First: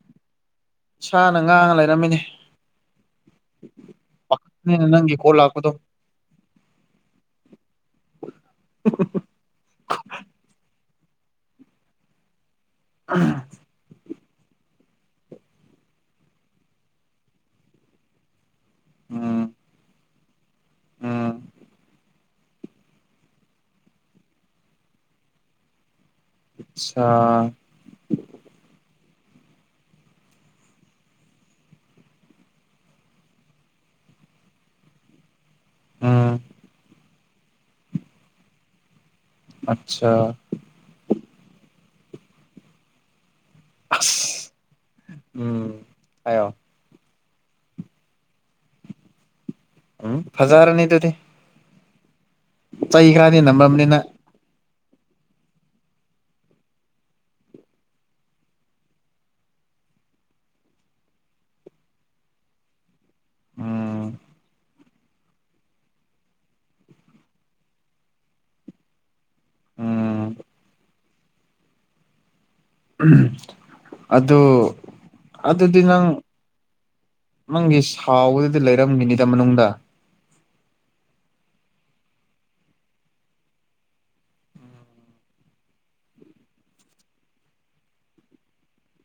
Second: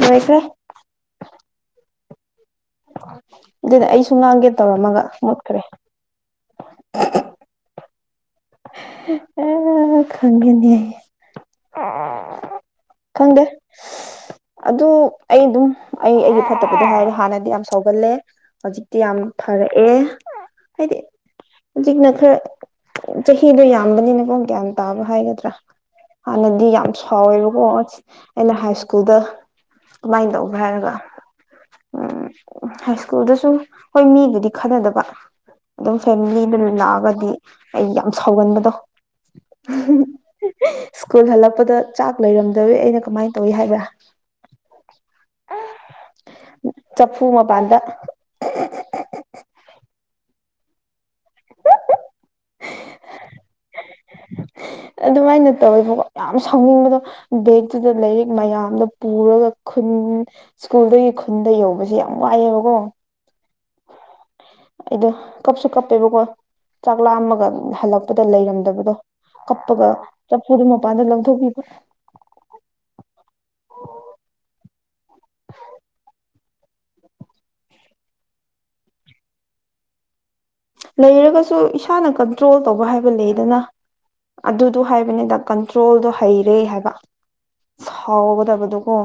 ꯃꯣꯏꯁꯦ ꯅꯪ ꯉꯥꯡꯅ ꯂꯩꯔꯝꯃꯤꯅꯤ ꯑꯗꯨꯗꯤ ꯑꯩꯁꯨ ꯉꯥꯡꯒꯦ ꯇꯧꯔꯝꯃꯒ ꯅꯪꯒꯤ ꯀꯣꯜ ꯃꯨꯠꯈ꯭ꯔꯦ ꯂꯥꯛꯄꯗꯣ ꯑ ꯈꯪꯒꯅꯤ ꯈꯪꯗꯦ ꯑꯗꯨ ꯑꯩ ꯑꯗꯨꯝ ꯑꯩ ꯑꯩꯒꯤ ꯐꯠꯇꯕꯗꯣ ꯍꯥꯏꯔꯦ ꯍꯥꯟꯅꯗꯤ ꯌꯥꯝ ꯁꯥꯎꯒꯜꯂꯦ ꯍꯧꯖꯤꯛꯇꯤ ꯌꯥꯝ ꯎꯝ ꯐꯔꯛꯑꯦ ꯍꯥꯏꯗꯤ ꯎꯝ ꯍꯧꯖꯤꯛꯅ ꯈꯔ ꯆꯍꯤꯗꯨꯣ ꯌꯥꯝꯕꯅꯤꯅ ꯄꯨꯡ ꯀ꯭ꯌꯥꯝ ꯇꯥꯕ ꯍꯥꯏꯒꯗ꯭ꯔꯥ ꯍꯥꯟꯅꯗꯤ ꯌꯥꯝ ꯑꯆꯥ ꯁꯥꯎꯋꯦꯕꯀꯣ ꯑꯁ ꯑꯩꯅ ꯍꯥꯏ ꯁꯀꯨꯜ ꯑꯗꯨꯗ ꯀꯃꯥꯏꯅ ꯇꯧꯕꯦ ꯍꯥꯏꯔꯒ ꯎꯝ ꯍꯥꯏ ꯁ꯭ꯀꯨꯜꯗꯁꯨ ꯍꯣꯏ ꯃꯤꯗꯨꯗꯤ ꯈꯟꯅꯗꯕ ꯑꯗꯨꯝ ꯎꯝ ꯐꯦꯃꯤꯂꯤꯗꯨ ꯂꯥꯛꯑꯒꯗꯤ ꯑꯩ ꯌꯥꯝ ꯁꯥꯎꯒꯟꯕꯗꯣ ꯑꯆꯥ ꯁ꯭ꯀꯨꯜ ꯍꯜꯂꯛꯄꯗ ꯆꯥꯛ ꯂꯩꯔꯝꯗꯋ ꯑꯩꯅ ꯀꯃꯥꯏꯅ ꯇꯧꯏ ꯍꯥꯏꯕ꯭ꯔꯥ ꯎꯝ ꯑꯣ ꯄꯨꯃ ꯄꯥꯟꯗ ꯎꯝ ꯐꯖꯥꯔꯅꯤ ꯇꯗꯤ ꯆꯩ ꯈ꯭ꯔꯗꯤ ꯅꯝꯃꯝꯅꯤꯅ [unintelligible] ꯑꯗꯨꯃꯥꯏꯅ ꯇꯧꯋꯦꯕꯀꯣ ꯌꯥꯝ ꯁꯥꯎꯅꯤꯡꯕꯗꯣ ꯕꯦꯛꯇꯨꯗ ꯂꯥꯏꯔꯤꯛ ꯃꯌꯥꯝꯗꯣ ꯄꯨꯔꯒ ꯈꯨ ꯎ ꯁ꯭ꯀꯨꯜꯗꯒꯤ ꯈꯨꯟꯗ ꯌꯧꯕꯁꯦ ꯌꯥꯝ ꯋꯥꯏꯑꯦꯕꯀꯣ ꯎꯝ ꯑꯩꯗꯣ ꯀꯞꯁꯨ ꯀꯞꯄꯦꯕꯀꯣ ꯆꯥꯛꯂꯥꯃꯒ ꯍꯜꯂꯛꯄꯗ ꯂꯩꯔꯝꯗꯕꯗꯣ ꯀꯞꯄꯒ ꯎꯝ ꯆꯐꯨꯗꯨ ꯃꯄꯥꯟꯗ ꯂꯧꯊꯣꯛꯄꯤꯕ꯭ꯔꯥ ꯑꯗꯨꯗ ꯑꯗꯨꯗꯤ ꯅꯪ ꯅꯪꯒꯤ ꯁꯥꯎꯕꯗꯗꯤ ꯂꯩꯔꯝꯃꯤꯅꯤꯗ ꯃꯅꯨꯡꯗ ꯂꯩꯔꯒꯁꯨ ꯏꯁꯥꯅ ꯀꯟꯇ꯭ꯔꯣꯜ ꯇꯧꯕ ꯍꯥꯏꯕ ꯂꯩꯗꯅ ꯑꯗꯨꯗꯣ ꯍꯥꯏꯕꯅꯤꯗ ꯀꯟꯇ꯭ꯔꯣꯜꯗꯣ ꯍꯩꯔꯦ ꯍꯥꯏꯕ ꯍꯥꯎꯊꯥꯗꯨ ꯀ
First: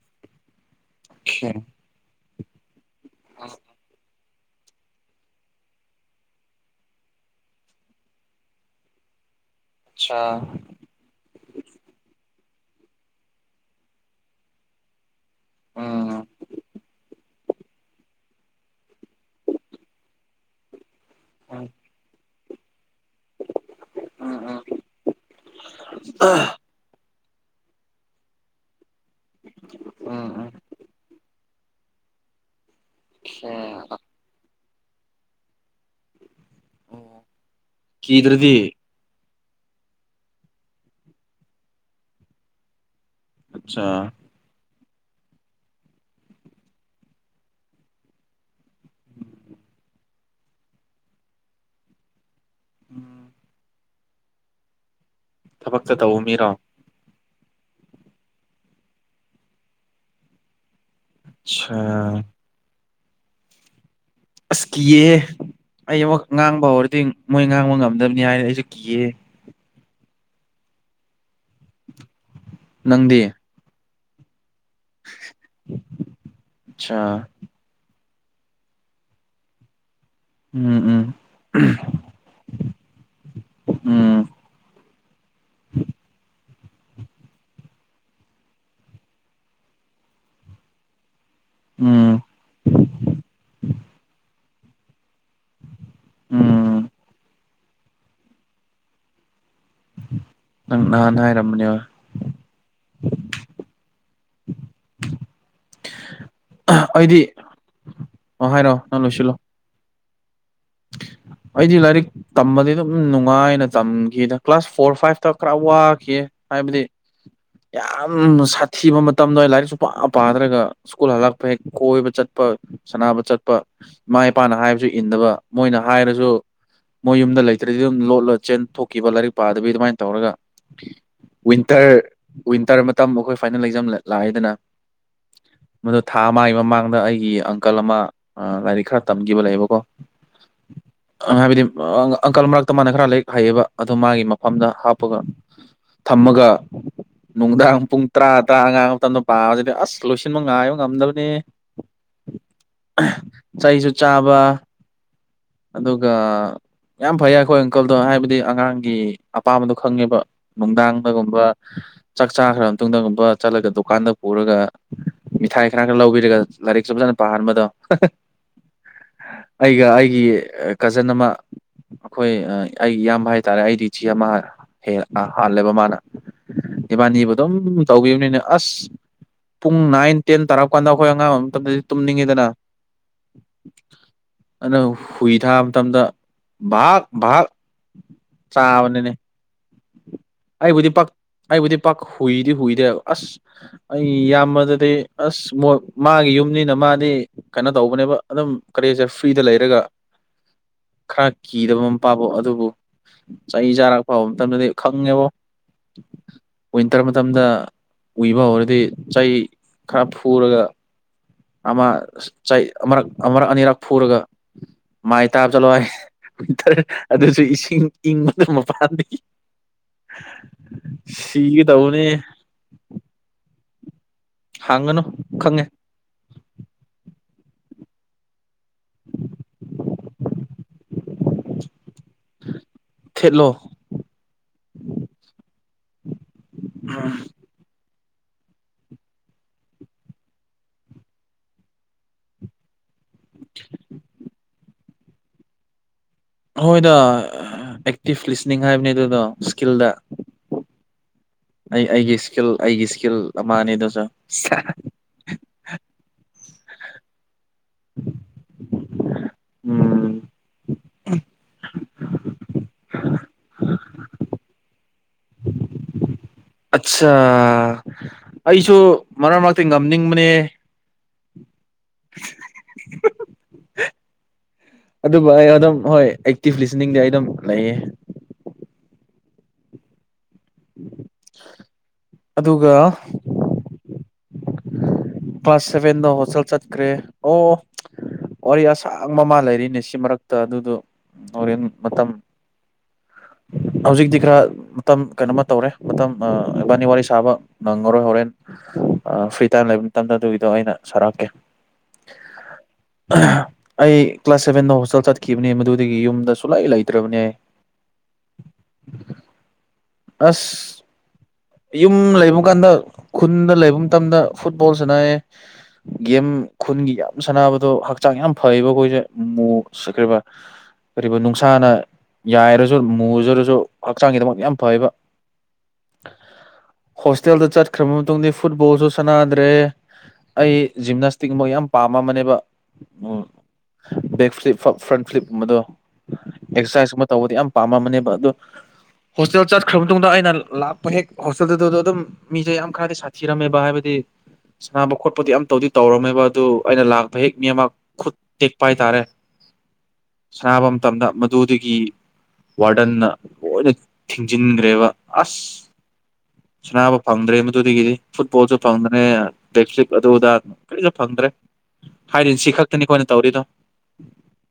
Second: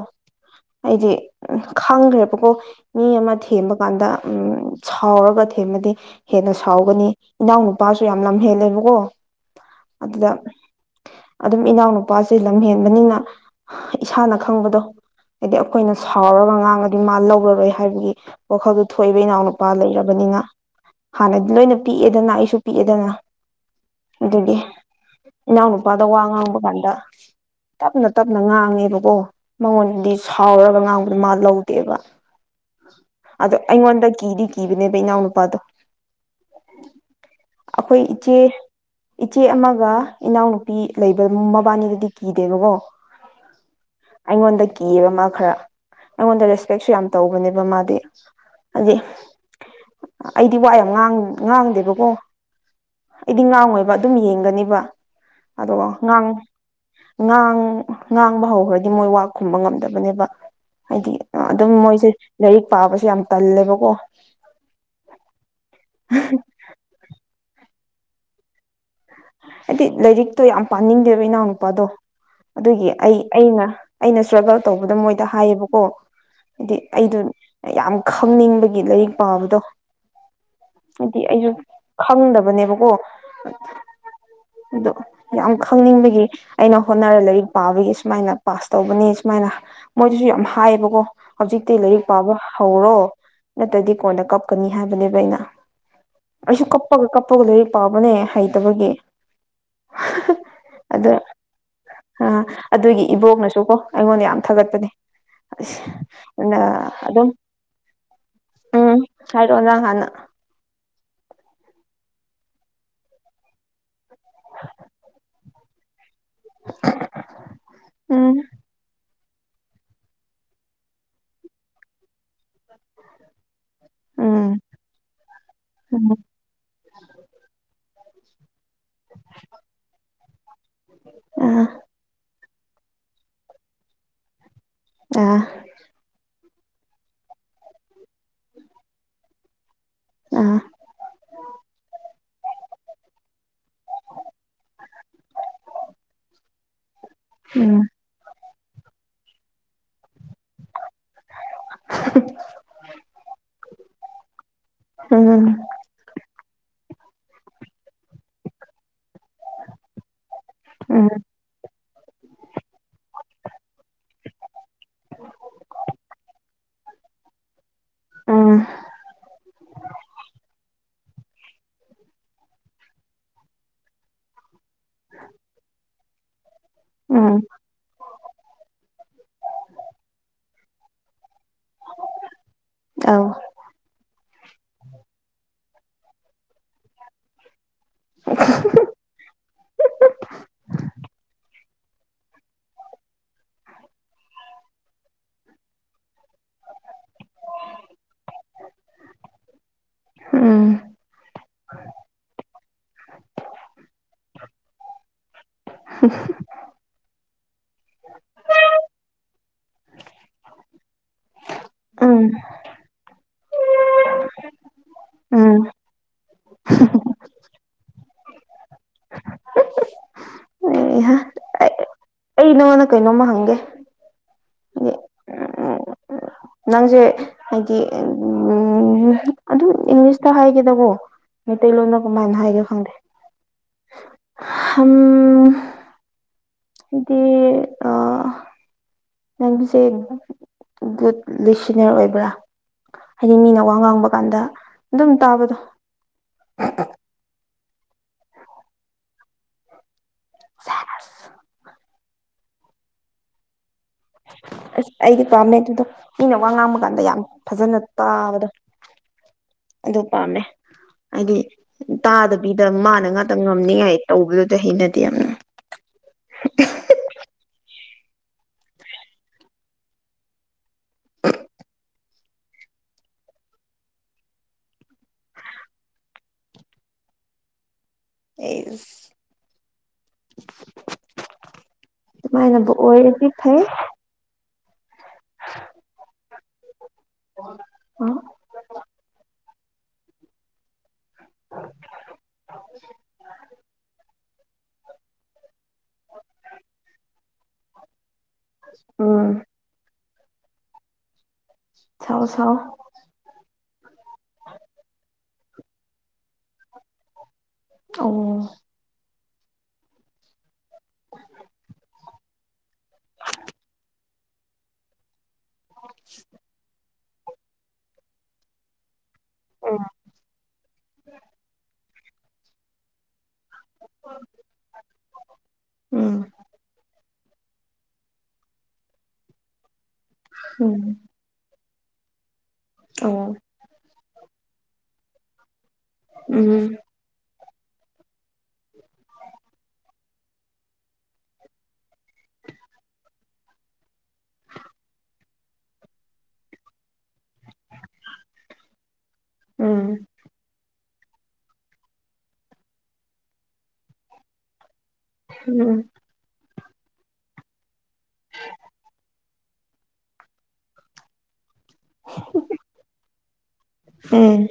ꯑꯩꯗꯤ ꯈꯦ ꯈꯪꯈ꯭ꯔꯦꯕꯀꯣ ꯃꯤ ꯑꯃ ꯊꯦꯝꯕ ꯀꯥꯟꯗ ꯎꯝ ꯁꯥꯎꯔꯒ ꯊꯦꯝꯃꯗꯤ ꯍꯦꯟꯅ ꯁꯥꯎꯒꯅꯤ ꯏꯅꯥꯎꯅꯨꯄꯥꯁꯨ ꯌꯥꯝ ꯂꯝꯍꯦꯜꯂꯦꯕꯀꯣ ꯑꯆꯥ ꯑꯗꯨꯗ ꯑꯗꯨꯝ ꯏꯅꯥꯎꯅꯨꯄꯥ ꯑ ꯂꯝ ꯍꯦꯟꯕꯅꯤꯅ ꯏꯁꯥꯅ ꯈꯪꯕꯗꯣ ꯍꯥꯏꯗꯤ ꯑꯩꯈꯣꯏꯅ ꯎꯝ ꯁꯥꯎꯔꯒ ꯉꯥꯡꯒꯗꯤ ꯃꯥ ꯂꯧꯒ ꯍꯥꯏꯕꯒꯤ ꯋꯥꯈꯜꯗꯨꯣ ꯊꯣꯛꯏꯕ ꯏꯅꯥꯎꯅꯨꯄꯥ ꯂꯩꯔꯕꯅꯤꯅ ꯍꯥꯟꯅꯗꯤ ꯎꯝ ꯂꯣꯏꯅ ꯄꯤꯛꯑꯦꯗꯅ ꯑꯩꯁꯨ ꯗꯅ ꯎꯝ ꯑꯗꯨꯗꯤ ꯎꯝ ꯏꯅꯥꯎꯅꯨꯄꯥꯗ ꯋꯥ ꯉꯥꯡꯕ ꯀꯥꯟꯗ ꯇꯞꯅ ꯇꯞꯅ ꯉꯥꯡꯉꯦꯕꯀꯣ ꯃꯉꯣꯟꯗꯗꯤ ꯎꯝ ꯎꯝ ꯁꯥꯎꯔꯒ ꯉꯥꯡꯕꯗ ꯃꯥ ꯂꯧ ꯠꯇꯦꯕ ꯈꯦ ꯑꯗꯣ ꯑꯩꯉꯣꯟꯗ ꯀꯤꯗꯤ ꯀꯤꯕꯅꯦꯕ ꯏꯅꯥꯎꯅꯨꯄꯥꯗꯣ ꯑꯣ ꯑꯩꯈꯣꯏ ꯏꯆꯦ ꯀꯤꯗ꯭ꯔꯗꯤ ꯏꯆꯦ ꯑꯃꯒ ꯏꯅꯥꯎꯅꯨꯄꯤ ꯂꯩꯕ ꯃꯕꯥꯅꯤꯗꯗꯤ ꯀꯤꯗꯦꯕꯀꯣ ꯑꯆꯥ ꯀꯤꯑꯕ ꯃꯥ ꯈꯔ ꯑꯩꯉꯣꯟꯗ ꯔꯦꯁꯄꯦꯛꯁꯨ ꯌꯥꯝ ꯇꯧꯕꯅꯦꯕ ꯃꯥꯗꯤ ꯍꯥꯏꯗꯤ [unintelligible] ꯑꯩꯗꯤ ꯋꯥ ꯌꯥꯝꯥꯡ ꯉꯥꯡꯗꯦꯕꯀꯣ ꯑꯩꯗꯤ ꯉꯥꯡꯉꯣꯏꯕ ꯑꯗꯨꯝ ꯌꯦꯡꯒꯅꯤꯕ ꯑꯗꯨꯒ ꯊꯕꯛꯇ ꯇꯧꯎ ꯉꯥꯡ ꯃꯤꯔꯣ ꯉꯥꯡ ꯉꯥꯡꯕ ꯍꯧꯈ꯭ꯔꯗꯤ ꯃꯣꯏ ꯈꯨꯝꯕ ꯉꯝꯗꯕꯅꯦꯕ ꯍꯥꯏꯗꯤ ꯑꯗꯨꯝ ꯑꯆꯥ ꯃꯣꯏꯁꯦ ꯂꯥꯏꯔꯤꯛ ꯄꯥꯕꯁꯨꯦ ꯌꯥꯝ ꯇꯜꯂꯦꯕꯀꯣ ꯑꯁ ꯀꯤꯑꯍꯦ ꯑꯩ ꯑꯃꯨꯛ ꯉꯥꯡꯕ ꯍꯧꯔꯗꯤ ꯃꯣꯏ ꯉꯥꯡꯕ ꯉꯝꯗꯕꯅꯤ ꯍꯥꯏꯅ ꯑꯩꯁꯨ ꯀꯤꯌꯦ ꯍꯥꯏꯗꯤ ꯂꯥꯏꯔꯤꯛꯇꯣ ꯌꯥꯝ ꯄꯥꯅꯤꯡꯗꯦꯕ ꯏꯅꯥꯎꯅꯨꯄꯥꯗꯣ ꯑꯗꯨꯒꯤ ꯑꯩ ꯅꯪꯗꯤ ꯑꯩꯅ ꯑꯩꯅ ꯏꯁꯇ꯭ꯔꯒꯜ ꯇꯧꯕꯗ ꯃꯣꯏꯗ ꯍꯥꯏꯌꯦꯕꯀꯣ ꯍꯥꯏꯗꯤ ꯑꯆꯥ ꯑꯩꯗ ꯌꯥꯝ ꯈꯪꯅꯤꯡꯕꯒꯤ ꯂꯥꯏꯔꯤꯛ ꯄꯥꯝꯕꯗꯣ ꯎꯝ ꯎꯝ ꯍꯥꯏꯗꯤ ꯑꯩꯁꯨ ꯈꯪꯗꯕꯅꯦꯕꯀꯣ ꯎꯝ ꯑꯗꯣ ꯌꯥꯝ ꯈꯪꯅꯤꯡꯕꯒꯤ ꯑꯩꯅ ꯍꯣꯠꯅꯔ ꯂꯥꯏꯔꯤꯛ ꯄꯥꯕꯒꯤ ꯁꯨꯃꯥꯏꯅ ꯄꯥꯁ ꯇꯧꯕꯅꯦ ꯁꯨꯃꯥꯏꯅ ꯃꯣꯏꯗꯨꯁꯨ ꯌꯥꯝ ꯍꯥꯏꯌꯦꯕꯀꯣ ꯍꯧꯖꯤꯛꯇꯤ ꯂꯥꯏꯔꯤꯛ ꯎꯝ ꯄꯥꯕ ꯍꯧꯔꯣ ꯅꯠꯇ꯭ꯔꯗꯤ ꯀꯣꯟꯗ ꯀꯞꯀꯅꯤ ꯍꯥꯏꯕꯅꯦꯕ ꯑꯩꯅ ꯑꯩꯁꯨ ꯎꯝ ꯀꯞꯄꯒ ꯀꯞꯄꯒ ꯂꯣꯏꯔꯤꯛ ꯄꯥꯕꯅꯦ ꯍꯩꯇꯕꯒꯤ [unintelligible] ꯪꯥꯟ ꯍꯥꯏꯔꯝꯃꯅꯤꯦ ꯑ ꯑꯗꯨꯒꯤ ꯏꯕꯣꯛꯅꯁꯨꯀꯣ ꯑꯩꯉꯣꯟꯗ ꯌꯥꯝ ꯊꯥꯒꯠꯄꯅꯦ ꯑ ꯑꯩꯗꯤ ꯑꯗꯨꯝ ꯑꯣ ꯍꯥꯏꯔꯣ ꯎꯝ ꯅꯪ ꯂꯣꯏꯁꯤꯜꯂꯣ ꯍꯥꯏꯔꯛꯑꯣ ꯅꯪ ꯍꯥꯟꯅ [unintelligible] ꯑꯩꯗꯤ ꯂꯥꯏꯔꯤꯛ ꯇꯝꯕꯗꯤ ꯑꯗꯨꯝ ꯅꯨꯡꯉꯥꯏꯅ ꯇꯝꯈꯤꯗ ꯀ꯭ꯂꯥꯁ ꯐꯣꯔ ꯐꯥꯏꯚꯇ ꯈꯔ ꯋꯥꯈꯤ ꯍꯥꯏꯕꯗꯤ ꯌꯥꯝ ꯎꯝ ꯁꯥꯊꯤꯕ ꯃꯇꯝꯗ ꯂꯥꯏꯔꯤꯛꯁꯨ ꯄꯥ ꯄꯥꯗ꯭ꯔꯒ ꯁ꯭ꯀꯨꯜ ꯍꯜꯂꯛꯄ ꯍꯦꯛ ꯀꯣꯏꯕ ꯆꯠꯄ ꯁꯥꯟꯅꯕ ꯆꯠꯄ ꯏꯃꯥ ꯎꯝ ꯏꯄꯥꯅ ꯍꯥꯏꯕꯁꯨ ꯏꯟꯗꯕ ꯃꯣꯏꯅ ꯎꯝ ꯍꯥꯏꯔꯁꯨ ꯃꯣꯏ ꯌꯨꯝꯗ ꯂꯩꯇ꯭ꯔꯗꯤ ꯑꯗꯨꯝ ꯂꯣꯠꯂꯣ ꯆꯦꯟ ꯊꯣꯛꯈꯤꯕ ꯂꯥꯏꯔꯤꯛ ꯄꯥꯗꯕꯤ ꯑꯗꯨꯃꯥꯏꯅ ꯇꯧꯔꯒ ꯑꯥ ꯋꯤꯟꯇꯔ ꯋꯤꯟꯇꯔ ꯃꯇꯝ ꯑꯩꯈꯣꯏ ꯐꯥꯏꯅꯦꯜ ꯂꯩꯖꯝ ꯂꯥꯛꯑꯦꯗꯅ ꯑꯥ ꯃꯗꯨ ꯊꯥ ꯃꯥꯒꯤ ꯃꯃꯥꯡꯗ ꯑꯩꯒꯤ ꯑꯪꯀꯜ ꯑꯃ ꯂꯥꯏꯔꯤꯛ ꯈꯔ ꯇꯝꯈꯤꯕ ꯂꯩꯕꯀꯣ ꯑꯥ ꯍꯥꯏꯕꯗꯤ ꯑꯪꯀꯜ ꯃꯔꯛꯇ ꯃꯥꯅ ꯈꯔ ꯂꯥꯏꯔꯤꯛ ꯍꯩꯌꯦꯕ ꯑꯗꯨ ꯃꯥꯒꯤ ꯃꯐꯝꯗ ꯍꯥꯞꯄꯒ ꯊꯝꯃꯒ ꯅꯨꯡꯗꯥꯡ ꯎꯝ ꯄꯨꯡ ꯇꯔꯥ ꯇꯔꯥ ꯑꯉꯥꯡ ꯃꯇꯝꯗ ꯄꯥꯕꯁꯤꯗꯤ ꯑꯁ ꯂꯣꯏꯁꯤꯟ ꯁꯤꯟꯕ ꯉꯥꯏꯕ ꯉꯝꯗꯕꯅꯤ ꯆꯩꯁꯨ ꯆꯥꯕ ꯎꯝ ꯑꯗꯨꯒ ꯌꯥꯝ ꯐꯩ ꯑꯩꯈꯣꯏ ꯑꯪꯀꯜꯗꯣ ꯍꯥꯏꯕꯗꯤ ꯑꯉꯥꯡꯒꯤ ꯑꯄꯥꯝꯕꯗꯣ ꯈꯪꯉꯦꯕ ꯎꯝ ꯅꯨꯡꯗꯥꯡꯗꯒꯨꯝꯕ ꯆꯥꯛ ꯆꯥꯈ꯭ꯔ ꯃꯇꯨꯡꯗꯒꯨꯝꯕ ꯆꯠꯂꯒ ꯗꯨꯀꯥꯟꯗ ꯄꯨꯔꯒ ꯃꯤꯊꯥꯏ ꯈꯔ ꯈꯔ ꯂꯧꯕꯤꯔꯒ ꯂꯥꯏꯔꯤꯛꯁꯨ ꯐꯖꯅ ꯄꯥꯍꯟꯕꯗꯣ ꯎꯝ ꯑꯩꯒ ꯑꯩꯒꯤ ꯀꯖꯟ ꯑꯃ ꯑꯩꯈꯣꯏ ꯑꯩꯒꯤ ꯏꯌꯥꯝꯕ ꯍꯥꯏꯇꯥꯔꯦ ꯑꯩꯗꯤ ꯏꯆꯦ ꯑꯃ ꯍꯥꯜꯂꯦꯕ ꯃꯥꯅ ꯏꯕꯥꯅꯤꯕꯨ ꯎꯝ ꯑꯗꯨꯝ ꯇꯧꯕꯅꯤꯅꯦ ꯑꯁ ꯄꯨꯡ ꯅꯥꯏꯟ ꯇꯦꯟ ꯇꯥꯔ ꯀꯥꯟꯗ ꯑꯩꯈꯣꯏ ꯑꯉꯥꯡꯕ ꯃꯇꯝꯗꯗꯤ ꯇꯨꯝꯅꯤꯡꯉꯤꯗꯅ ꯑꯧ ꯑ ꯍꯨꯏ ꯊꯥꯕ ꯃꯇꯝꯗ ꯚꯥꯛ ꯚꯥꯛ ꯆꯥꯕꯅꯤꯅꯦ ꯑꯩꯕꯨꯗꯤ ꯄꯛ ꯑꯩꯕꯨꯗꯤ ꯄ ꯍꯨꯏꯗꯤ ꯍꯨꯏꯗ꯭ꯔꯦꯕ ꯑꯁ ꯑꯩ ꯌꯥꯝꯃꯗꯗꯤ ꯑꯁ ꯃꯥꯒꯤ ꯌꯨꯝꯅꯤꯅ ꯃꯥꯅꯤ ꯀꯩꯅꯣ ꯇꯧꯕꯅꯦꯕ ꯑꯗꯨꯝ ꯀꯔꯤꯁꯦ ꯐ꯭ꯔꯤꯗ ꯂꯩꯔꯒ ꯎꯝ ꯈꯔ ꯀꯤꯗꯕ ꯃꯄꯥꯥꯕꯣ ꯑꯗꯨꯕꯨ ꯆꯍꯤ ꯆꯥꯔꯛ ꯐꯥꯎꯕ ꯃꯇꯝꯗꯗꯤ ꯈꯪꯉꯦꯕꯣ ꯋꯤꯟꯇꯔ ꯃꯇꯝꯗ ꯎꯏꯕ ꯍꯧꯔꯗꯤ ꯆꯩ ꯈꯔ ꯐꯨꯔꯒ ꯑ ꯎꯝ ꯆ ꯑ ꯑꯅꯤꯔ ꯐꯨꯔꯒ ꯃꯥꯏ ꯇꯥꯕ ꯎꯝ ꯆꯠꯂꯏꯋꯤꯟꯇꯔ ꯑꯗꯨꯁꯨꯁꯤꯡ ꯏꯪ ꯅꯃ ꯄꯥꯗ ꯍ ꯑꯩ ꯅꯪꯉꯣꯟꯗ ꯀꯩꯅꯣꯝꯃ ꯍꯪꯒꯦ ꯍꯥꯏꯗꯤ ꯍꯥꯡꯒꯅꯨ ꯈꯪꯉꯦ ꯎꯝ, ꯅꯪꯁꯦ ꯍꯥꯏꯗꯤ ꯎ ꯑꯗꯨꯝ ꯏꯪꯂꯤꯁꯇ ꯍꯥꯏꯒꯦꯗꯕꯣ ꯃꯤ ꯇ ꯂꯣꯟ ꯀꯃꯥꯏꯅ ꯍꯥꯏꯒꯦ ꯈꯪꯗ꯭ꯔꯦꯝ ꯊꯦꯠꯂꯣ ꯑꯗꯨꯗꯤ ꯑ ꯅꯪꯒꯤꯁꯦ ꯒꯨꯗ ꯂꯤꯁꯟꯅꯔ ꯑꯣꯏꯕ꯭ꯔꯥ ꯍꯥꯏꯗꯤ ꯃꯤꯅ ꯋꯥ ꯉꯥꯡꯕ ꯀꯥꯟꯗ ꯑꯗꯨꯝ ꯇꯥꯕꯗꯣ ꯍꯣꯏꯗ ꯑꯦꯛꯇꯤꯚ ꯂꯤꯁꯅꯤꯡ ꯍꯥꯏꯕꯅꯦ ꯑꯗꯨꯗꯣ ꯏꯁꯀꯤꯜꯗ ꯁꯦꯁ ꯑꯁ ꯑꯩ ꯑꯩꯒꯤ ꯏꯁꯀꯤꯜ ꯑꯩꯒꯤ ꯏꯁꯀꯤꯜ ꯑꯃꯅꯦ ꯑꯗꯨꯁꯨ ꯑꯁ ꯑꯩꯗꯤ ꯄꯥꯝꯃꯦ ꯑꯗꯨꯗꯣ ꯃꯤꯅ ꯋꯥ ꯉꯥꯡꯕ ꯀꯥꯟꯗ ꯌꯥꯝ ꯐꯖꯅ ꯇꯥꯕꯗꯣ ꯑꯗꯨ ꯎꯝ ꯄꯥꯝꯃꯦ ꯍꯥꯏꯗꯤ ꯇꯥꯗꯕꯤꯗ ꯃꯥꯅ ꯉꯥꯛꯇ ꯉꯝꯅꯤꯉꯥꯏ ꯇꯧꯕꯤꯗꯨꯗ ꯍꯩꯅꯗꯦ ꯌꯥꯝꯅ ꯑꯠꯆꯥ ꯑꯩꯁꯨ ꯃꯔꯛ ꯃꯔꯛꯇ ꯉꯝꯅꯤꯡꯕꯅꯦ [unintelligible] ꯑꯗꯨꯕꯨ ꯑꯩ ꯑꯗꯨꯝ ꯍꯣꯏ ꯑꯦꯛꯇꯤꯚ ꯂꯤꯁꯅꯤꯡꯗꯤ ꯑꯩ ꯑꯗꯨꯝ ꯂꯩꯌꯦ ꯑꯦꯖ ꯑꯗꯨꯒ ꯁꯨꯃꯥꯏꯅꯕꯨ ꯑꯣꯏꯔꯗꯤ ꯐꯩ ꯀ꯭ꯂꯥꯁ ꯁꯚꯦꯟꯗ ꯍꯣꯁꯇꯦꯜ ꯆꯠꯈ꯭ꯔꯦ ꯑꯣ ꯋꯥꯔꯤ ꯑꯁꯥꯡ ꯃꯃꯥ ꯂꯩꯔꯤ ꯑꯅꯤꯁꯤ ꯃꯔꯛꯇ ꯑꯗꯨꯗꯣ ꯍꯣꯔꯦꯟ ꯃꯇꯝ [unintelligible] ꯍꯧꯖꯤꯛꯇꯤ ꯈꯔ ꯃꯇꯝ ꯀꯩꯅꯣꯃ ꯇꯧꯔꯦ ꯃꯇꯝ ꯏꯕꯥꯅꯤ ꯋꯥꯔꯤ ꯁꯥꯕ ꯉꯣꯔꯣꯏ ꯍꯣꯔꯦꯟ ꯎꯝ ꯐ꯭ꯔꯤ ꯇꯥꯏꯝ ꯂꯩꯕ ꯃꯇꯝꯗ ꯑꯗꯨꯒꯤꯗꯣ ꯑꯩꯅ ꯁꯔꯛꯀꯦ ꯁꯥꯎ ꯁꯥꯎ ꯑꯩ ꯀ꯭ꯂꯥꯁ ꯁꯦꯚꯦꯟ ꯅ ꯍꯣꯁꯦꯜ ꯈꯤꯕꯅꯦ ꯃꯗꯨꯗꯒꯤ ꯌꯨꯝꯗ ꯁꯨꯂꯥꯏ ꯂꯩꯇ꯭ꯔꯕꯅꯦ ꯑꯣ ꯑꯁ ꯌꯨꯝ ꯂꯩ ꯀ ꯀꯥꯟꯗ ꯈꯨꯟꯗ ꯂꯩꯕ ꯃꯇꯝꯗ ꯐꯨꯠꯕꯣꯜꯁꯤꯅ ꯒꯦꯝ ꯈꯨꯟꯒꯤ ꯁꯥꯟꯅꯕꯗꯣ ꯍꯛꯆꯥꯡ ꯌꯥꯝ ꯐꯩꯌꯦꯕ ꯑꯩꯈꯣꯏꯁꯦꯈ꯭ꯔꯤꯕ ꯀꯔꯤꯕ ꯅꯨꯡꯁꯥꯅ ꯌꯥꯏꯔꯁꯨ ꯃꯨꯖꯔꯁꯨ ꯍꯛꯆꯥꯡꯒꯤꯗꯃꯛ ꯌꯥꯝ ꯐꯩꯕ ꯎꯝ ꯍꯣꯁꯇꯦꯜꯗ ꯆꯠꯈ꯭ꯔꯕ ꯃꯇꯨꯡꯗ ꯐꯨꯠꯕꯣꯜꯁꯨ ꯁꯥꯟꯅꯗ꯭ꯔꯦ ꯑꯩ ꯖꯤꯝꯅꯥꯁꯇꯤꯛ ꯃ ꯌꯥꯝ ꯄꯥꯝꯃꯅꯦꯕ ꯑ ꯕꯦꯛ ꯐ꯭ꯂꯤꯞ ꯐ꯭ꯔꯟ ꯐ꯭ꯂꯤꯞꯀꯨꯝꯕꯗꯣ ꯎꯝ ꯑꯦꯛꯁꯔꯁꯥꯏꯁꯀꯨꯝꯕ ꯇꯧꯕꯗꯤ ꯌꯥꯝ ꯄꯃ ꯃꯅꯤ ꯑꯗꯨ ꯍꯣꯁꯇꯦꯜ ꯆꯠꯈ꯭ꯔ ꯃꯇꯨꯡꯗ ꯑꯩꯅ ꯂꯥꯛꯄ ꯍꯦꯛ ꯍꯣꯁꯇꯦꯜꯗꯨꯗꯨꯗ ꯑꯗꯨꯝ ꯃꯤꯖꯦ ꯌꯥꯝ ꯈꯔꯗꯤ ꯁꯥꯊꯤꯔꯝꯃꯦꯕ ꯍꯥꯏꯕꯗꯤ ꯁꯥꯟꯅꯕ ꯈꯣꯠꯄꯗꯤ ꯌꯥꯝ ꯇꯧꯗꯤ ꯇꯧꯔꯝꯃꯦꯕ ꯑꯗꯨ ꯑꯩꯅ ꯂꯥꯛ ꯄꯍꯦꯛ ꯃꯤ ꯑꯃꯛ ꯈꯨꯠ ꯇꯦꯛꯄ ꯍꯥꯏꯇꯥꯔꯦ ꯎꯝ ꯁꯅꯥꯕꯝ ꯃꯇꯝꯗ ꯃꯗꯨꯗꯒꯤ ꯋꯥꯔꯗꯟꯅ ꯂꯣꯏꯅ ꯊꯤꯡꯖꯤꯟꯒꯔꯦꯕ ꯑꯁ ꯎꯝ ꯁꯅꯥꯕ ꯐꯪꯗ꯭ꯔꯦ ꯃꯗꯨꯗꯒꯤꯗꯤ ꯐꯨꯠꯕꯣꯜꯁꯨ ꯐꯪꯗ꯭ꯔꯦ ꯌꯦ ꯑꯥ ꯇꯦꯞꯁꯇꯤꯛ ꯑꯗꯨ ꯑꯗꯥ ꯀꯔꯤꯁꯨ ꯐꯪꯗ꯭ꯔꯦ ꯍꯥꯏꯔꯤ ꯁꯤ ꯈꯛꯇꯅꯤꯀꯣ ꯑꯩꯅ ꯇꯧꯔꯤꯗꯣ ꯎꯝ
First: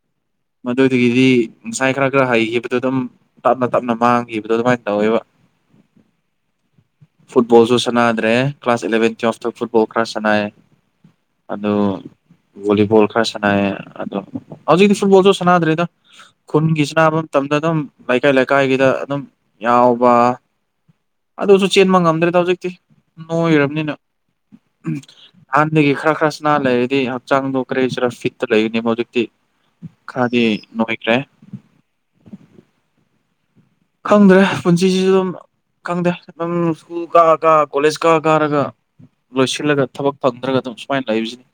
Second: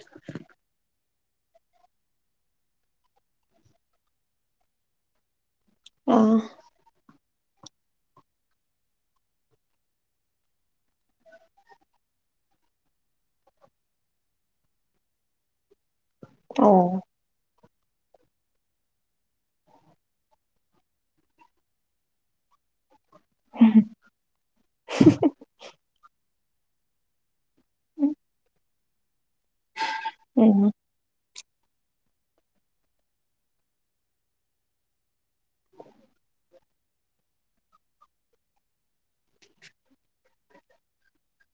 ꯃꯗꯨ ꯑꯗꯒꯤꯗꯤ ꯉꯁꯥꯏ ꯈꯔ ꯈꯔ ꯍꯩꯈꯤꯕꯗꯣ ꯑꯗꯨꯝ ꯇꯞꯅ ꯇꯞꯅ ꯃꯥꯡꯒꯤꯕꯗꯣ ꯑꯗꯨꯃꯥꯏꯅ ꯇꯧꯋꯦꯕ ꯑꯥ ꯐꯨꯠꯕꯣꯜꯁꯨ ꯁꯥꯟꯅꯗ꯭ꯔꯦ ꯀ꯭ꯂꯥꯁ ꯏꯂꯚꯦꯟ ꯇꯨꯋꯦꯜꯐꯇ ꯐꯨꯠꯕꯣꯜ ꯈꯔ ꯁꯥꯟꯅꯩꯌꯦ ꯑꯗꯨ ꯚꯣꯂꯤꯕꯣꯜ ꯈꯔ ꯁꯥꯟꯅꯩꯌꯦ ꯑꯗꯣ ꯍꯧꯖꯤꯛꯇꯤ ꯐꯨꯠꯕꯣꯜꯁꯨ ꯁꯥꯟꯅꯗ꯭ꯔꯦꯗ ꯑꯣ ꯈꯨꯟꯒꯤ ꯁꯅꯥꯕ ꯃꯇꯝꯗ ꯑꯗꯨꯝ ꯂꯩꯀꯥꯏ ꯂꯩꯀꯥꯏꯒꯤꯗ ꯑꯗꯨꯝ ꯌꯥꯎꯕ ꯑꯗꯨꯁꯨ ꯆꯦꯟꯕ ꯉꯝꯗ꯭ꯔꯦꯗ ꯍꯧꯖꯤꯛꯇꯤ ꯅꯣꯏꯔꯝꯅꯤꯅ ꯎꯝ ꯍꯥꯟꯅꯗꯒꯤ ꯈꯔ ꯈꯔ ꯁꯅꯥ ꯂꯩꯔꯗꯤ ꯍꯛꯆꯥꯡꯗꯣ ꯀꯔꯤꯁꯤꯔ ꯐꯤꯠꯇ ꯂꯩꯒꯅꯤ ꯍꯨꯖꯤꯛꯇꯤ ꯈꯥꯗꯤ ꯎꯝ ꯅꯣꯏꯈ꯭ꯔꯦ ꯈꯪꯗ꯭ꯔꯦ ꯄꯨꯟꯁꯤꯁꯤꯁꯨ ꯑꯝ ꯈꯪꯗꯦ ꯑꯗꯨꯝ ꯁ꯭ꯀꯨꯜ ꯀꯥꯔ ꯀꯥꯔꯒ ꯀꯣꯂꯦꯖ ꯀꯥꯔ ꯀꯥꯔꯒ ꯂꯣꯏꯁꯤꯜꯂꯒ ꯊꯕꯛ ꯐꯪꯗ꯭ꯔꯒ ꯑꯗꯨꯝ ꯁꯨꯃꯥꯏꯅ ꯂꯩꯕꯁꯤꯅꯤ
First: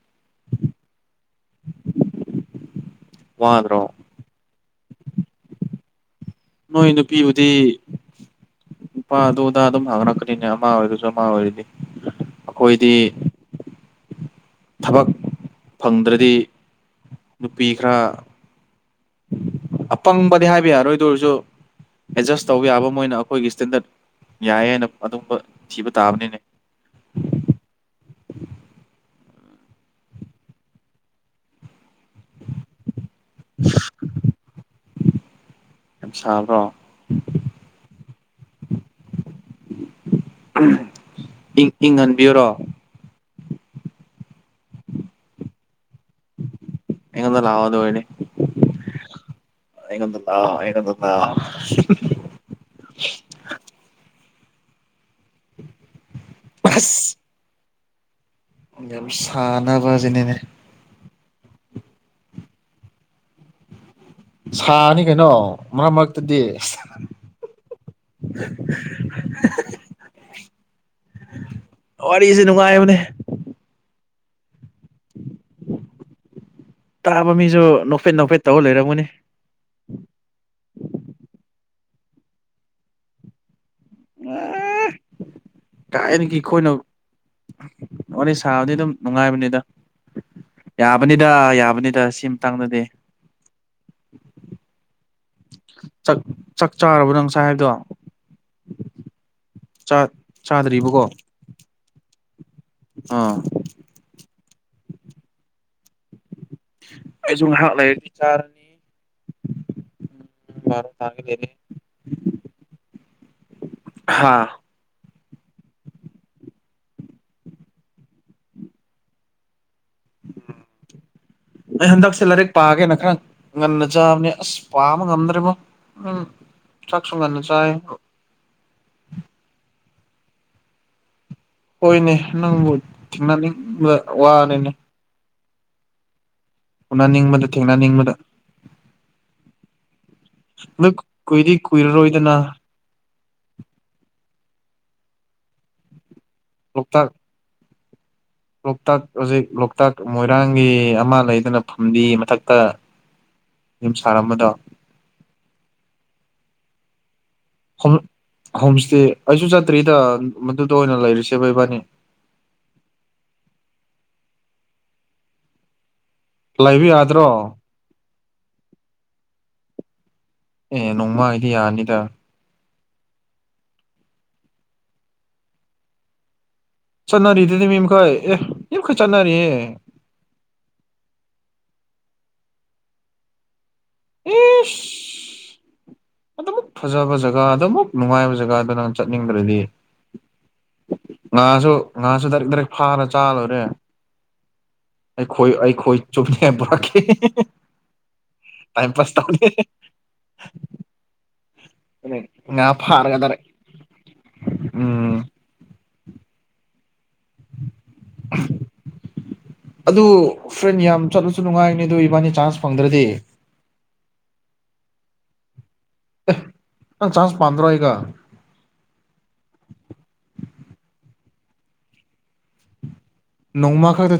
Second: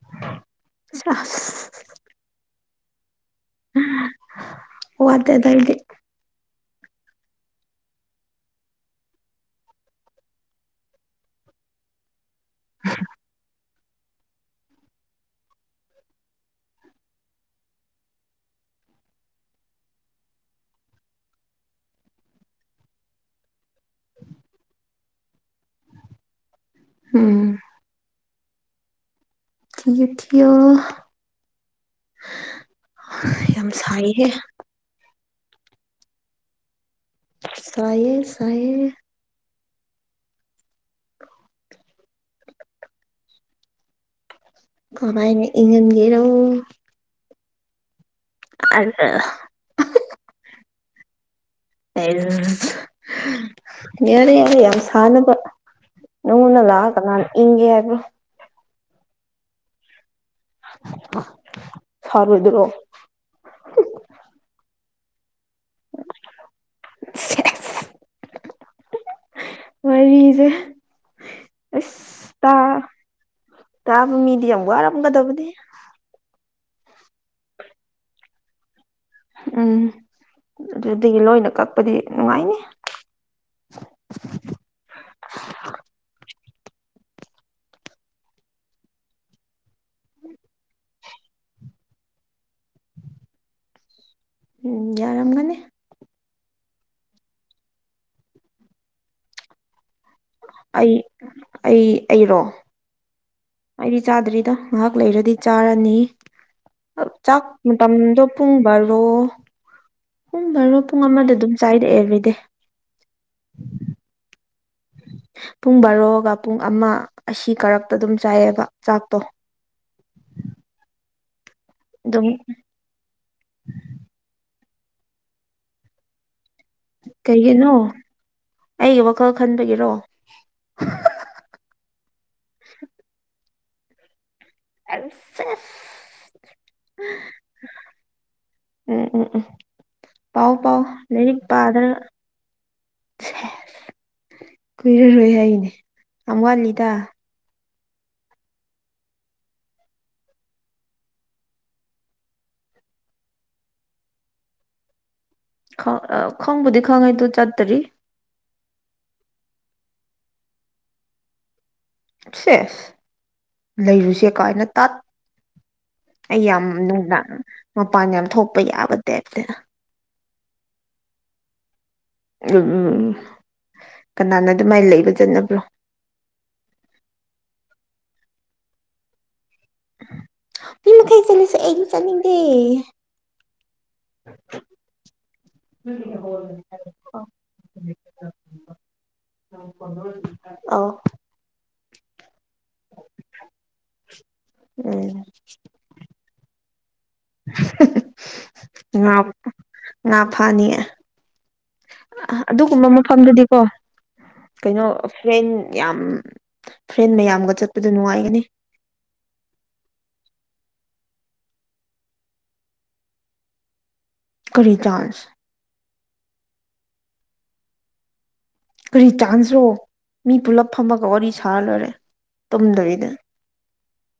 ꯁꯥꯁ ꯋꯥꯗꯔꯣ ꯋꯥꯗꯦ ꯗꯥꯏꯝ ꯅꯣꯏ ꯅꯨꯄꯤꯕꯨꯗꯤ ꯅꯨꯄꯥ ꯑꯗꯨꯗꯥ ꯑꯗꯨꯝ ꯍꯥꯡꯔꯛꯀꯅꯤꯅꯦ ꯑꯃ ꯑꯣꯏꯔꯁꯨ ꯑꯃ ꯑꯣꯏꯔꯗꯤ ꯑꯈꯣꯏꯗꯤ ꯊꯕꯛ ꯐꯪꯗ꯭ꯔꯗꯤ ꯅꯨꯄꯤ ꯈꯔ ꯑꯄꯪꯕꯗꯤ ꯍꯥꯏꯕ ꯌꯥꯔꯣꯏꯗꯨ ꯑꯣꯏꯔꯁꯨ ꯑꯦꯗꯖꯁ ꯇꯧꯕ ꯌꯥꯕ ꯃꯣꯏꯅ ꯑꯈꯣꯏꯒꯤ ꯏꯁꯇꯦꯟꯗꯔꯠ ꯌꯥꯏ ꯑꯥꯏꯅ ꯑꯇꯣꯄ ꯊꯤꯕ ꯇꯥꯕꯅꯤꯅꯦ ꯎꯝ ꯊꯤꯌꯨ ꯊꯤꯑꯣ ꯍꯥ ꯌꯥꯝ ꯁꯥꯏꯍꯦ ꯌꯥꯝ ꯁꯥꯕ꯭ꯔꯣ ꯁꯥꯏꯌꯦ ꯁꯥꯏꯌꯦ ꯎꯝ ꯏꯪ ꯏꯪꯍꯟꯕꯤꯌꯨꯔꯣ ꯀꯃꯥꯏꯅ ꯏꯪꯍꯟꯒꯦꯔꯣ ꯑꯩꯉꯣꯟꯗ ꯂꯥꯑꯣ ꯑꯗꯨ ꯑꯣꯏꯔꯗꯤ ꯑꯔ ꯑꯩꯉꯣꯟꯗ ꯂꯥꯎ ꯑꯩꯉꯣꯟꯗ ꯂꯥꯎ ꯑꯩꯔꯨꯝ ꯍ ꯍ ꯌꯥꯔꯦ ꯌꯥꯔꯦ ꯌꯥꯝ ꯁꯥ ꯁꯥꯅꯕ ꯅꯉꯣꯟꯗ ꯂꯥꯛꯑꯥ ꯑꯁ ꯀꯅꯥꯅ ꯏꯪꯒꯦ ꯍꯥꯏ꯭ꯕꯔꯣ ꯌꯥꯝ ꯁꯥꯟꯅꯕꯖꯤꯅꯤꯅꯦ ꯐꯕꯗꯨꯔꯣ ꯍꯨꯝ ꯁꯥꯅꯤ ꯀꯩꯅꯣ ꯃꯔꯛ ꯃꯔꯛꯇꯗꯤ ꯁꯤ ꯍꯨꯝ ꯁꯦꯁ ꯍꯨꯝ ꯋꯥꯔꯤꯁꯦ [unintelligible] ꯑꯁ ꯋꯥꯔꯤꯁꯦ ꯇꯥ ꯅꯨꯡꯉꯥꯏꯕꯅꯦ ꯇꯥꯕ ꯃꯤꯗꯤ ꯌꯥꯝ ꯋꯥꯔꯝꯒꯗꯕꯅꯦ ꯇꯥꯕ ꯃꯤꯖꯨ ꯅꯣꯛꯐꯦꯠ ꯅꯣꯛꯐꯦꯠ ꯇꯧꯔ ꯂꯩꯔꯝꯒꯅꯤ ꯎꯝ ꯑꯗꯨꯗꯒꯤ ꯂꯣꯏꯅ ꯀꯛꯄꯗꯤ ꯅꯨꯡꯉꯥꯏꯅꯤ ꯑꯈꯣꯏꯅ ꯋꯥꯔꯤ ꯁꯥꯕꯗꯤ ꯑꯗꯨꯝ ꯅꯨꯡꯉꯥꯏꯕꯅꯤꯗ ꯌꯥꯕꯅꯤꯗ ꯌꯥꯕꯅꯤꯗ ꯁꯤ ꯃꯇꯥꯡꯗꯗꯤ [inaudible] ꯎꯝ ꯌꯥ ꯥꯆꯛ ꯆꯥꯛ ꯆꯥꯔꯕꯣ ꯅꯪ ꯉꯁꯥꯏ ꯍꯥꯏꯕꯗꯣ ꯑꯩ ꯆꯥꯗ꯭ꯔꯤꯕꯀꯣ ꯑꯩ ꯑꯩꯔꯣ ꯑꯥ ꯑꯩꯗꯤ ꯆꯥꯗ꯭ꯔꯤꯗ ꯉꯥꯏꯍꯥꯛ ꯂꯩꯔꯗꯤ ꯆꯥꯔꯅꯤ ꯆꯥꯛ ꯑꯩꯁꯨ ꯉꯥꯏꯍꯥꯛ ꯂꯩꯔꯗꯤ ꯃꯇꯝꯗꯣ ꯄꯨꯡ ꯆꯥꯔꯅꯤ ꯕꯥꯔꯣ ꯄꯨꯡ ꯎꯝ ꯔꯣ ꯕꯥꯔꯣ ꯄꯨꯡ ꯇꯥꯒꯦ ꯑꯃꯗ ꯂꯩꯔꯦ ꯑꯗꯨꯝ ꯆꯥꯏꯔꯛꯑꯦ ꯑꯦꯕ꯭ꯔꯤꯗꯦ ꯍꯥ [unintelligible] ꯄꯨꯡ ꯕꯥꯔꯣꯒ ꯄꯨꯡ ꯑꯃ ꯑꯁꯤ ꯀꯔꯛꯇ ꯑꯗꯨꯝ ꯆꯥꯏꯌꯦꯕ ꯆꯥꯛꯇꯣ ꯑꯩ ꯍꯟꯗꯛꯁꯦ ꯑꯗꯨꯝ ꯂꯥꯏꯔꯤꯛ ꯄꯥꯒꯦꯅ ꯈꯔ ꯉꯟꯅ ꯆꯥꯕꯅꯦ ꯑꯁ ꯄꯥꯃ ꯉꯝꯗꯔꯔꯤꯕꯣ ꯎꯝ ꯆꯥꯛꯁꯨ ꯉꯟꯅ ꯆꯥꯏ ꯀꯩꯒꯤꯅꯣ ꯑꯩꯒꯤ ꯋꯥꯈꯜ ꯈꯟꯕꯒꯤꯔꯣ [unintelligible] ꯍꯣꯏꯅꯦ ꯅꯪꯕꯨ ꯊꯦꯡꯅꯅꯤꯡꯕ ꯑꯗ ꯎꯅꯅꯤꯡꯕꯗ ꯊꯦꯡꯅꯅꯤꯡꯕꯗ ꯎꯝ ꯎꯝ ꯎꯝ ꯄꯥꯎ ꯄꯥꯎ ꯑꯗꯨ ꯂꯥꯏꯔꯤꯛ ꯀꯨꯏꯗꯤ ꯄꯥꯗꯅ ꯀꯨꯏꯔꯔꯣꯏꯗꯅ ꯁꯦ ꯀꯨꯏꯔꯔꯣꯏ ꯑꯩꯅꯦ ꯌꯥꯝ ꯋꯥꯠꯂꯤꯗ ꯂꯣꯛꯇꯥꯛ ꯂꯣꯛꯇꯥꯛ ꯍꯧꯖꯤꯛ ꯂꯣꯛꯇꯥꯛ ꯃꯣꯏꯔꯥꯡꯒꯤ ꯑꯃ ꯂꯩꯗꯅ ꯐꯝꯕꯤ ꯃꯊꯛꯇ ꯌꯨꯝꯁꯥꯔ ꯑꯃꯗꯣ ꯈ ꯈꯪꯕꯨꯣꯗꯤ ꯈꯪꯥꯏ ꯍꯣꯝ ꯏꯁꯇꯦ ꯑꯩꯁꯨ ꯆꯠꯇ꯭ꯔꯤꯗ ꯃꯗꯨꯗ ꯑꯣꯏꯅ ꯂꯩꯔꯤꯁꯦ ꯕ ꯏꯕꯥꯅꯤ ꯁꯦꯁ ꯂꯩꯔꯨꯁꯦ ꯀꯥꯏꯅ ꯇꯥꯠ ꯑꯩ ꯌꯥꯝ ꯂꯩꯕ ꯌꯥꯗ꯭ꯔꯣ ꯅꯨꯡꯗꯥꯡ ꯃꯄꯥꯟ ꯌꯥꯝ ꯊꯣꯛꯄ ꯌꯥꯕ ꯇꯥꯏꯞꯇꯅ ꯑꯦ ꯅꯣꯡꯃ ꯏꯌꯥꯅꯤꯗ ꯑꯗꯨꯝ ꯎ ꯀꯅꯥꯅ ꯑꯗꯨꯃꯥꯏꯅ ꯂꯩꯕ ꯆꯠꯅꯕ꯭ꯔꯣ ꯆꯠꯅꯥꯔꯤ ꯏꯗꯗꯤ ꯃꯤꯝ ꯈꯣꯏ ꯑꯦꯝ ꯈꯣꯏ ꯆꯠꯅꯔꯤ ꯆꯅꯤꯗꯤ ꯎꯝ ꯑꯗꯨꯃꯛ ꯐꯖꯕ ꯖꯒꯥ ꯑꯗꯨꯃꯛ ꯅꯨꯡꯉꯥꯏꯕ ꯖꯒꯥ ꯑꯗꯨ ꯅꯪ ꯆꯠꯅꯤꯡꯗ꯭ꯔꯗꯤ ꯑꯧ ꯉꯥꯁꯨ ꯉꯥꯁꯨ ꯗꯥꯔꯛ ꯔꯛ ꯐꯥꯔ ꯆꯥꯂꯨꯔꯦ ꯎꯝ ꯑꯩꯈꯣꯏ ꯑꯩꯈꯣꯏ ꯆꯨꯝꯅꯦ ꯄꯨꯔ ꯄꯥꯁ ꯇꯧꯅꯤ ꯉꯅꯥꯐꯥꯅꯤ ꯉꯥ ꯑꯗꯨꯒꯨꯝꯕ ꯐꯥꯔꯒ ꯗꯥꯏꯔꯦꯛ ꯃꯐꯝꯗꯨꯗꯤꯀꯣ ꯀꯩꯅꯣ ꯎꯝ ꯍꯣꯔꯦꯟ ꯌꯥꯝ ꯐ꯭ꯔꯦꯟ ꯃꯌꯥꯝꯒ ꯆꯠ ꯑꯗꯨ ꯐ꯭ꯔꯦꯟ ꯌꯥꯝ ꯆꯠꯂꯁꯨ ꯅꯨꯡꯉꯥꯏꯅꯤ ꯑꯗꯨ ꯏꯕꯥꯅꯤ ꯆꯥꯟꯁ ꯐꯪꯗ꯭ꯔꯗꯤ ꯀꯔꯤ ꯆꯖ ꯑꯦ ꯅꯪ ꯆꯥꯟꯁ ꯄꯥꯟꯝꯗ꯭ꯔꯣ ꯑꯩꯒ ꯀꯔꯤ ꯆꯥꯟꯁ꯭ꯔꯣ ꯃꯤ ꯄꯨꯂꯞ ꯐꯝꯃꯒ ꯋꯥꯔꯤ ꯁꯥꯔ ꯂꯣꯏꯔꯦ ꯇꯨꯝꯗꯕꯤꯗ ꯅꯧꯃ ꯈ ꯊ